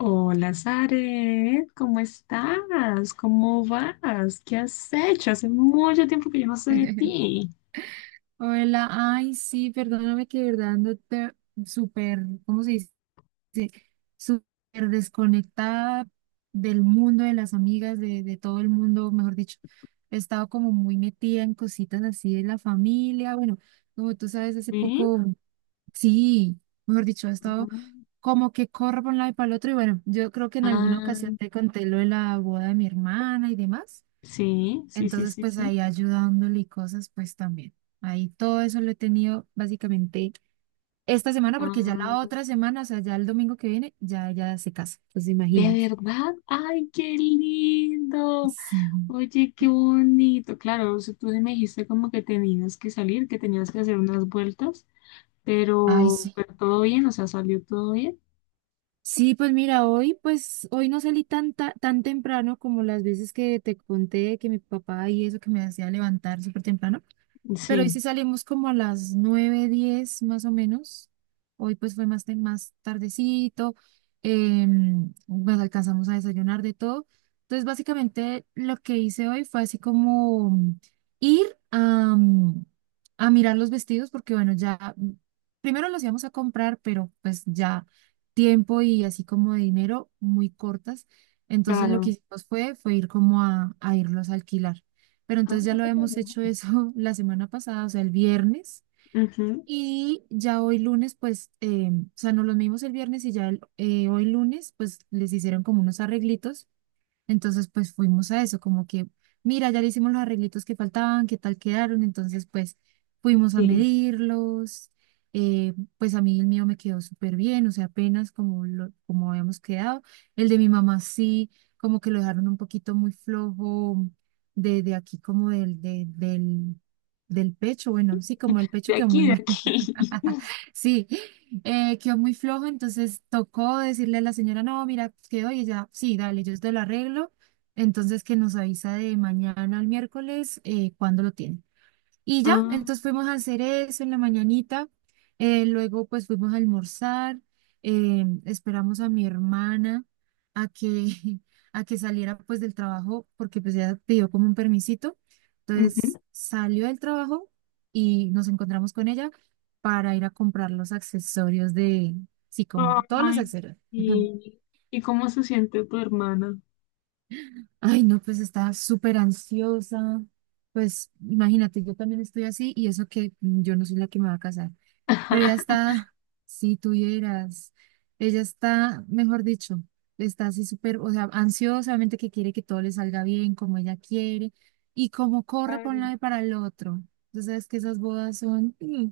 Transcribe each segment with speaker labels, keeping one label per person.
Speaker 1: Hola, Zaret, ¿cómo estás? ¿Cómo vas? ¿Qué has hecho? Hace mucho tiempo que yo no sé de ti.
Speaker 2: Hola, ay, sí, perdóname que de verdad ando súper, ¿cómo se dice? Súper desconectada del mundo, de las amigas, de todo el mundo, mejor dicho. He estado como muy metida en cositas así de la familia. Bueno, como tú sabes, hace
Speaker 1: ¿Sí?
Speaker 2: poco, sí, mejor dicho, he estado como que corro por un lado y para el otro. Y bueno, yo creo que en alguna
Speaker 1: Ah,
Speaker 2: ocasión te conté lo de la boda de mi hermana y demás.
Speaker 1: sí, sí, sí,
Speaker 2: Entonces,
Speaker 1: sí,
Speaker 2: pues
Speaker 1: sí.
Speaker 2: ahí ayudándole y cosas, pues también. Ahí todo eso lo he tenido básicamente esta semana, porque ya
Speaker 1: Ah,
Speaker 2: la otra semana, o sea, ya el domingo que viene, ya ella se casa. Pues imagínate.
Speaker 1: ¿de verdad? ¡Ay, qué lindo!
Speaker 2: Sí,
Speaker 1: Oye, qué bonito. Claro, o sea, tú me dijiste como que tenías que salir, que tenías que hacer unas vueltas,
Speaker 2: ay,
Speaker 1: pero,
Speaker 2: sí.
Speaker 1: pero todo bien, o sea, salió todo bien.
Speaker 2: Sí, pues mira, hoy, pues hoy no salí tan, tan temprano como las veces que te conté que mi papá y eso que me hacía levantar súper temprano. Pero hoy
Speaker 1: Sí,
Speaker 2: sí salimos como a las 9:10 más o menos. Hoy pues fue más tardecito. Bueno, alcanzamos a desayunar de todo. Entonces básicamente lo que hice hoy fue así como ir a, mm, a mirar los vestidos porque bueno, ya primero los íbamos a comprar, pero pues ya tiempo y así como de dinero muy cortas. Entonces lo que
Speaker 1: claro.
Speaker 2: hicimos fue ir como a irlos a alquilar. Pero
Speaker 1: Ah,
Speaker 2: entonces ya
Speaker 1: no,
Speaker 2: lo hemos
Speaker 1: pero...
Speaker 2: hecho eso la semana pasada, o sea, el viernes.
Speaker 1: Ujú,
Speaker 2: Y ya hoy lunes, pues, o sea, nos los medimos el viernes y ya hoy lunes, pues les hicieron como unos arreglitos entonces, pues fuimos a eso, como que, mira, ya le hicimos los arreglitos que faltaban, qué tal quedaron. Entonces, pues fuimos a
Speaker 1: sí.
Speaker 2: medirlos. Pues a mí el mío me quedó súper bien, o sea, apenas como, lo, como habíamos quedado. El de mi mamá sí, como que lo dejaron un poquito muy flojo de aquí, como del pecho. Bueno, sí, como el
Speaker 1: De
Speaker 2: pecho quedó muy
Speaker 1: aquí, de
Speaker 2: mal.
Speaker 1: aquí.
Speaker 2: Sí, quedó muy flojo, entonces tocó decirle a la señora, no, mira, quedó y ella, sí, dale, yo te lo arreglo. Entonces que nos avisa de mañana al miércoles cuándo lo tiene. Y ya,
Speaker 1: Ah,
Speaker 2: entonces fuimos a hacer eso en la mañanita, luego pues fuimos a almorzar, esperamos a mi hermana a que, a que saliera pues del trabajo, porque pues ella pidió como un permisito,
Speaker 1: ujú.
Speaker 2: entonces salió del trabajo y nos encontramos con ella para ir a comprar los accesorios de, sí, como todos los
Speaker 1: Ay,
Speaker 2: accesorios.
Speaker 1: sí. ¿Y cómo se siente tu hermana?
Speaker 2: Ay, no, pues estaba súper ansiosa, pues imagínate, yo también estoy así y eso que yo no soy la que me va a casar. Pero ella está, si tuvieras, ella está, mejor dicho, está así súper, o sea, ansiosamente que quiere que todo le salga bien, como ella quiere, y como corre por un
Speaker 1: Claro.
Speaker 2: lado y para el otro. Entonces, sabes que esas bodas son... mm.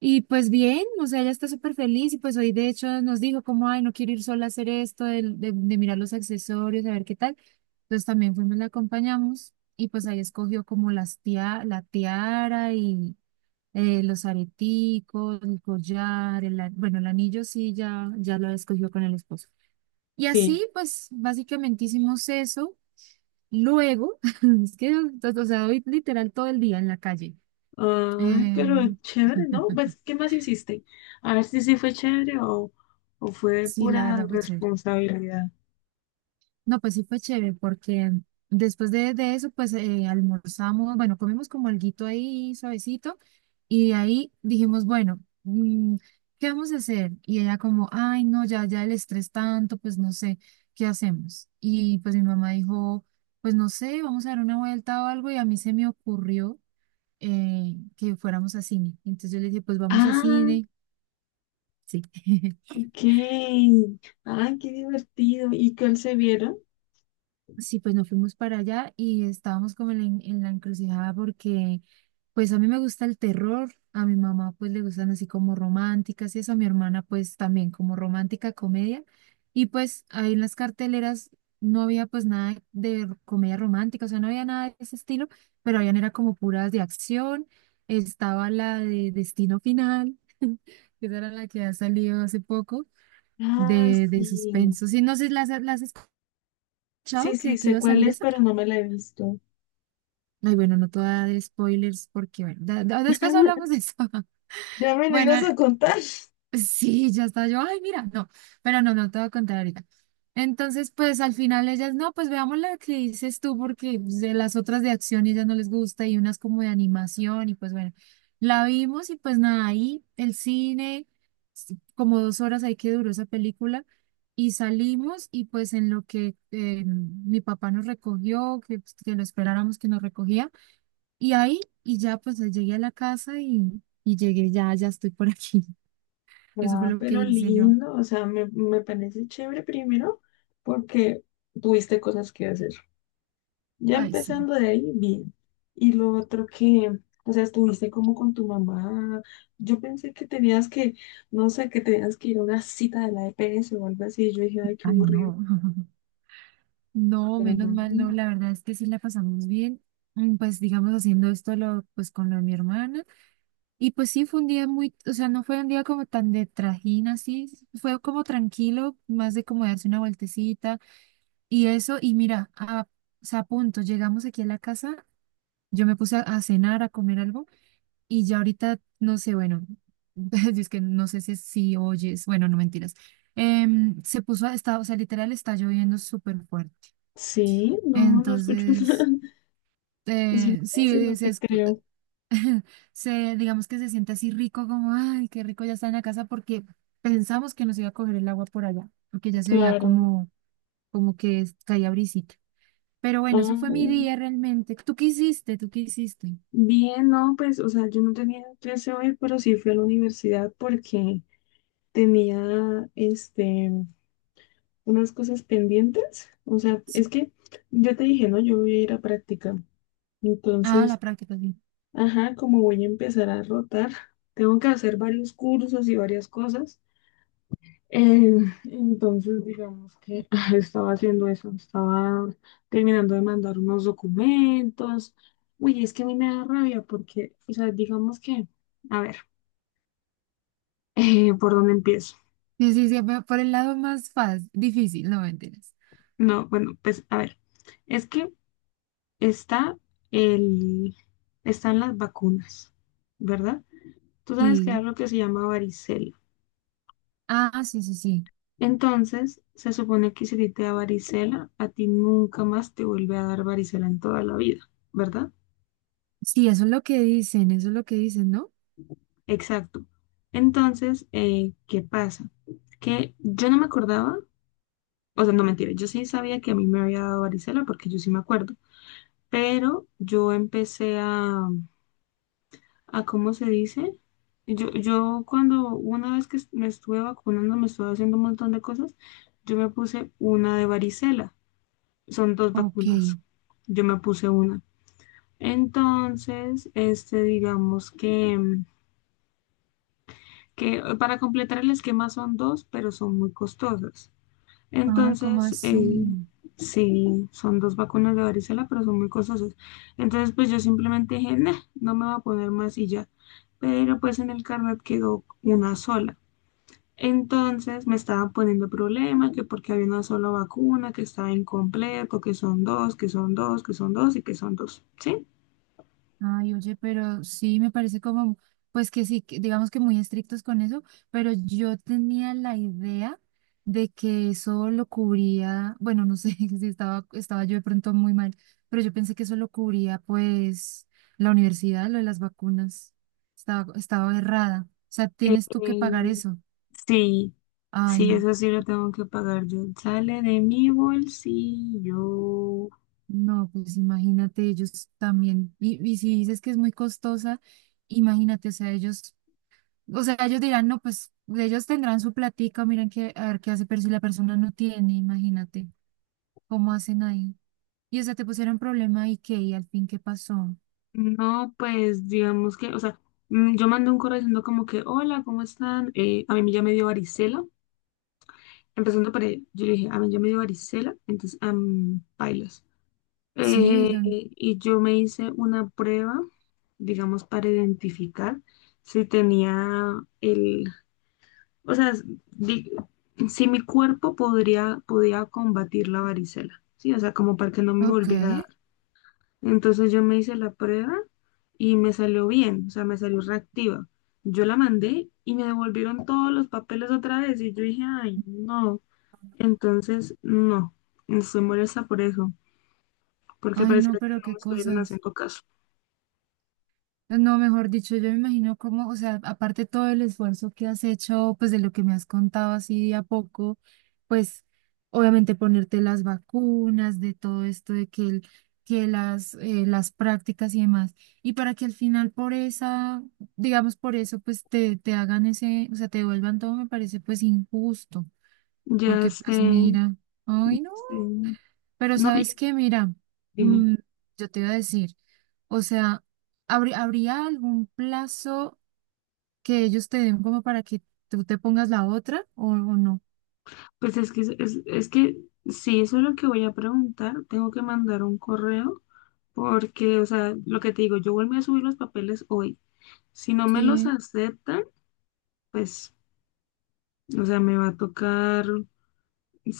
Speaker 2: Y pues bien, o sea, ella está súper feliz y pues hoy de hecho nos dijo como, ay, no quiero ir sola a hacer esto, de mirar los accesorios, a ver qué tal. Entonces también fuimos, la acompañamos y pues ahí escogió como la tiara y los areticos, el collar, bueno, el anillo sí ya, ya lo escogió con el esposo. Y
Speaker 1: Sí.
Speaker 2: así, pues, básicamente hicimos eso. Luego, es que, o sea, hoy literal todo el día en la calle.
Speaker 1: Ay, pero
Speaker 2: Eh,
Speaker 1: chévere, ¿no? Pues, ¿qué más hiciste? A ver si sí fue chévere o fue
Speaker 2: sí, la
Speaker 1: pura
Speaker 2: verdad fue chévere.
Speaker 1: responsabilidad.
Speaker 2: No, pues sí fue chévere porque después de eso, pues almorzamos, bueno, comimos como alguito ahí suavecito y de ahí dijimos, bueno, mm, ¿qué vamos a hacer? Y ella como, ay, no, ya, ya el estrés tanto, pues no sé, ¿qué hacemos? Y pues mi mamá dijo, pues no sé, vamos a dar una vuelta o algo y a mí se me ocurrió que fuéramos a cine. Entonces yo le dije, pues vamos a
Speaker 1: Ah,
Speaker 2: cine, sí.
Speaker 1: ok. Ay, qué divertido. ¿Y cuál se vieron?
Speaker 2: Sí, pues nos fuimos para allá y estábamos como en la encrucijada porque pues a mí me gusta el terror, a mi mamá pues le gustan así como románticas y eso, a mi hermana pues también como romántica comedia y pues ahí en las carteleras no había pues nada de comedia romántica, o sea, no había nada de ese estilo, pero habían era como puras de acción, estaba la de Destino Final, que esa era la que ha salido hace poco,
Speaker 1: Ah,
Speaker 2: de
Speaker 1: sí.
Speaker 2: suspenso. Sí, no sé, ¿las has
Speaker 1: Sí,
Speaker 2: escuchado que,
Speaker 1: sí,
Speaker 2: que
Speaker 1: sé
Speaker 2: iba a salir
Speaker 1: cuál es,
Speaker 2: esa?
Speaker 1: pero no me la he visto.
Speaker 2: Ay, bueno, no te voy a dar spoilers porque, bueno, después hablamos de eso.
Speaker 1: Ya me la
Speaker 2: Bueno,
Speaker 1: ibas a contar.
Speaker 2: sí, ya está yo, ay, mira, no, pero no, no te voy a contar ahorita. Entonces, pues al final ellas, no, pues veamos la que dices tú porque pues, de las otras de acción ellas no les gusta y unas como de animación y pues bueno, la vimos y pues nada, ahí el cine, como 2 horas ahí que duró esa película y salimos y pues en lo que mi papá nos recogió, que, pues, que lo esperáramos que nos recogía. Y ahí, y ya pues llegué a la casa y llegué ya, ya estoy por aquí. Eso fue
Speaker 1: Ah,
Speaker 2: lo que
Speaker 1: pero
Speaker 2: hice yo.
Speaker 1: lindo. O sea, me parece chévere primero porque tuviste cosas que hacer. Ya
Speaker 2: Ay, sí.
Speaker 1: empezando de ahí, bien. Y lo otro que, o sea, estuviste como con tu mamá. Yo pensé que tenías que, no sé, que tenías que ir a una cita de la EPS o algo así. Yo dije, ay, qué
Speaker 2: Ay,
Speaker 1: aburrido.
Speaker 2: no. No,
Speaker 1: Pero
Speaker 2: menos
Speaker 1: no.
Speaker 2: mal, no. La verdad es que sí la pasamos bien. Mm, pues digamos haciendo esto lo, pues con lo de mi hermana. Y pues sí fue un día muy, o sea, no fue un día como tan de trajín así. Fue como tranquilo, más de como darse una vueltecita y eso. Y mira, o sea, a punto, llegamos aquí a la casa. Yo me puse a cenar, a comer algo. Y ya ahorita, no sé, bueno, es que no sé si, si oyes, bueno, no mentiras. Em, se puso, está, o sea, literal está lloviendo súper fuerte.
Speaker 1: Sí, no, no escucho nada.
Speaker 2: Entonces,
Speaker 1: Si no me dices, no
Speaker 2: sí,
Speaker 1: te creo.
Speaker 2: digamos que se siente así rico, como, ay, qué rico ya está en la casa, porque pensamos que nos iba a coger el agua por allá, porque ya se veía
Speaker 1: Claro.
Speaker 2: como, como que caía brisita. Pero bueno, eso
Speaker 1: Ah,
Speaker 2: fue mi día realmente. ¿Tú qué hiciste? ¿Tú qué hiciste?
Speaker 1: bien, no, pues, o sea, yo no tenía clase hoy, pero sí fui a la universidad porque tenía, este, unas cosas pendientes. O sea, es
Speaker 2: Sí.
Speaker 1: que yo te dije, no, yo voy a ir a práctica.
Speaker 2: Ah, la
Speaker 1: Entonces,
Speaker 2: práctica, sí.
Speaker 1: ajá, como voy a empezar a rotar, tengo que hacer varios cursos y varias cosas. Eh, entonces, digamos que estaba haciendo eso, estaba terminando de mandar unos documentos. Uy, es que a mí me da rabia porque, o sea, digamos que, a ver, ¿por dónde empiezo?
Speaker 2: Sí, sí, sí, pero por el lado más fácil, difícil, no mentiras.
Speaker 1: No, bueno, pues a ver, es que está el, están las vacunas, ¿verdad? Tú sabes que hay
Speaker 2: Sí.
Speaker 1: algo que se llama varicela.
Speaker 2: Ah, sí, sí, sí.
Speaker 1: Entonces, se supone que si a ti te da varicela, a ti nunca más te vuelve a dar varicela en toda la vida, ¿verdad?
Speaker 2: Sí, eso es lo que dicen, eso es lo que dicen, ¿no?
Speaker 1: Exacto. Entonces, ¿qué pasa? Que yo no me acordaba, o sea, no mentira, yo sí sabía que a mí me había dado varicela porque yo sí me acuerdo, pero yo empecé a cómo se dice. Yo cuando una vez que me estuve vacunando, me estuve haciendo un montón de cosas, yo me puse una de varicela. Son dos
Speaker 2: Ok.
Speaker 1: vacunas. Yo me puse una. Entonces, este, digamos que, que para completar el esquema son dos, pero son muy costosas.
Speaker 2: Ay, ¿cómo
Speaker 1: Entonces,
Speaker 2: así?
Speaker 1: sí, son dos vacunas de varicela, pero son muy costosas. Entonces, pues yo simplemente dije, "Nah, no me voy a poner más y ya. Pero pues en el carnet quedó una sola. Entonces me estaban poniendo problema, que porque había una sola vacuna, que estaba incompleto, que son dos, que son dos, que son dos y que son dos, ¿sí?
Speaker 2: Ay, oye, pero sí me parece como, pues que sí, que digamos que muy estrictos con eso, pero yo tenía la idea de que eso lo cubría, bueno, no sé si estaba yo de pronto muy mal, pero yo pensé que eso lo cubría pues la universidad, lo de las vacunas. Estaba errada. O sea, tienes tú que pagar
Speaker 1: Eh,
Speaker 2: eso.
Speaker 1: sí,
Speaker 2: Ay,
Speaker 1: sí,
Speaker 2: no.
Speaker 1: eso sí lo tengo que pagar yo. Sale de mi bolsillo.
Speaker 2: No, pues imagínate, ellos también. Y si dices que es muy costosa, imagínate, o sea, ellos. O sea, ellos dirán, no, pues ellos tendrán su platica, miren qué, a ver qué hace, pero si la persona no tiene, imagínate, ¿cómo hacen ahí? Y o sea, te pusieron problema y qué, y al fin qué pasó.
Speaker 1: No, pues digamos que, o sea, yo mandé un correo diciendo como que, hola, ¿cómo están? A mí ya me dio varicela. Empezando por ahí, yo le dije, a mí ya me dio varicela, entonces, am, pailas.
Speaker 2: Sí, don
Speaker 1: Y yo me hice una prueba, digamos, para identificar si tenía el, o sea, di- si mi cuerpo podría, podía combatir la varicela, ¿sí? O sea, como para que no me
Speaker 2: ok.
Speaker 1: volviera entonces yo me hice la prueba y me salió bien, o sea, me salió reactiva. Yo la mandé y me devolvieron todos los papeles otra vez y yo dije, ay, no. Entonces, no, estoy molesta por eso, porque
Speaker 2: Ay, no,
Speaker 1: parecía que
Speaker 2: pero
Speaker 1: no me
Speaker 2: qué
Speaker 1: estuvieron
Speaker 2: cosas.
Speaker 1: haciendo caso.
Speaker 2: No, mejor dicho, yo me imagino cómo, o sea, aparte todo el esfuerzo que has hecho, pues de lo que me has contado así de a poco, pues obviamente ponerte las vacunas, de todo esto, de que, que las prácticas y demás, y para que al final por esa, digamos por eso, pues te hagan ese, o sea, te devuelvan todo, me parece pues injusto,
Speaker 1: Ya
Speaker 2: porque pues
Speaker 1: sé,
Speaker 2: mira, ay no.
Speaker 1: este,
Speaker 2: Pero
Speaker 1: no, y
Speaker 2: sabes
Speaker 1: es-
Speaker 2: qué, mira,
Speaker 1: dime,
Speaker 2: mm, yo te iba a decir, o sea, ¿habría algún plazo que ellos te den como para que tú te pongas la otra o no?
Speaker 1: pues es que, es que sí, eso es lo que voy a preguntar, tengo que mandar un correo, porque, o sea, lo que te digo, yo volví a subir los papeles hoy. Si no me los
Speaker 2: Sí,
Speaker 1: aceptan, pues, o sea, me va a tocar,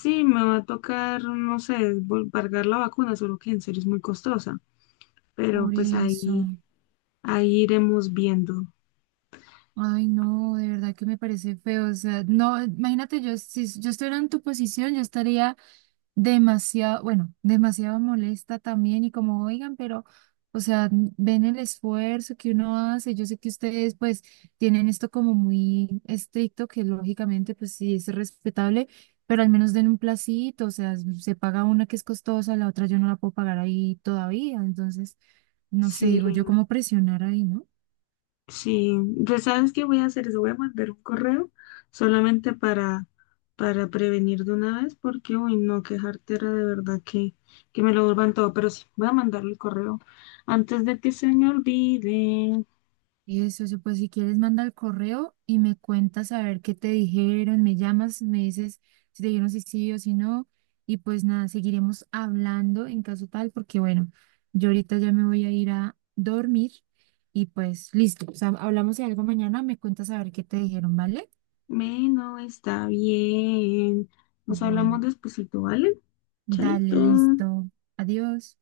Speaker 1: sí, me va a tocar, no sé, pagar la vacuna, solo que en serio es muy costosa, pero
Speaker 2: por
Speaker 1: pues
Speaker 2: eso.
Speaker 1: ahí, ahí iremos viendo.
Speaker 2: Ay, no, de verdad que me parece feo. O sea, no, imagínate, yo si yo estuviera en tu posición, yo estaría demasiado, bueno, demasiado molesta también y como, oigan, pero, o sea, ven el esfuerzo que uno hace. Yo sé que ustedes pues tienen esto como muy estricto, que lógicamente pues sí es respetable, pero al menos den un placito, o sea, se paga una que es costosa, la otra yo no la puedo pagar ahí todavía. Entonces, no sé,
Speaker 1: Sí,
Speaker 2: digo yo, cómo presionar ahí, ¿no?
Speaker 1: sí, pues sabes qué voy a hacer, eso voy a mandar un correo solamente para prevenir de una vez, porque, uy, no, qué jartera de verdad que me lo vuelvan todo, pero sí, voy a mandarle el correo antes de que se me olvide.
Speaker 2: Eso, pues si quieres manda el correo y me cuentas a ver qué te dijeron, me llamas, me dices si te dijeron si sí o si no y pues nada, seguiremos hablando en caso tal porque bueno, yo ahorita ya me voy a ir a dormir y pues listo, o sea, hablamos de algo mañana, me cuentas a ver qué te dijeron, ¿vale?
Speaker 1: Bueno, está bien. Nos
Speaker 2: Bueno,
Speaker 1: hablamos despuesito, ¿vale?
Speaker 2: dale,
Speaker 1: Chaito.
Speaker 2: listo, adiós.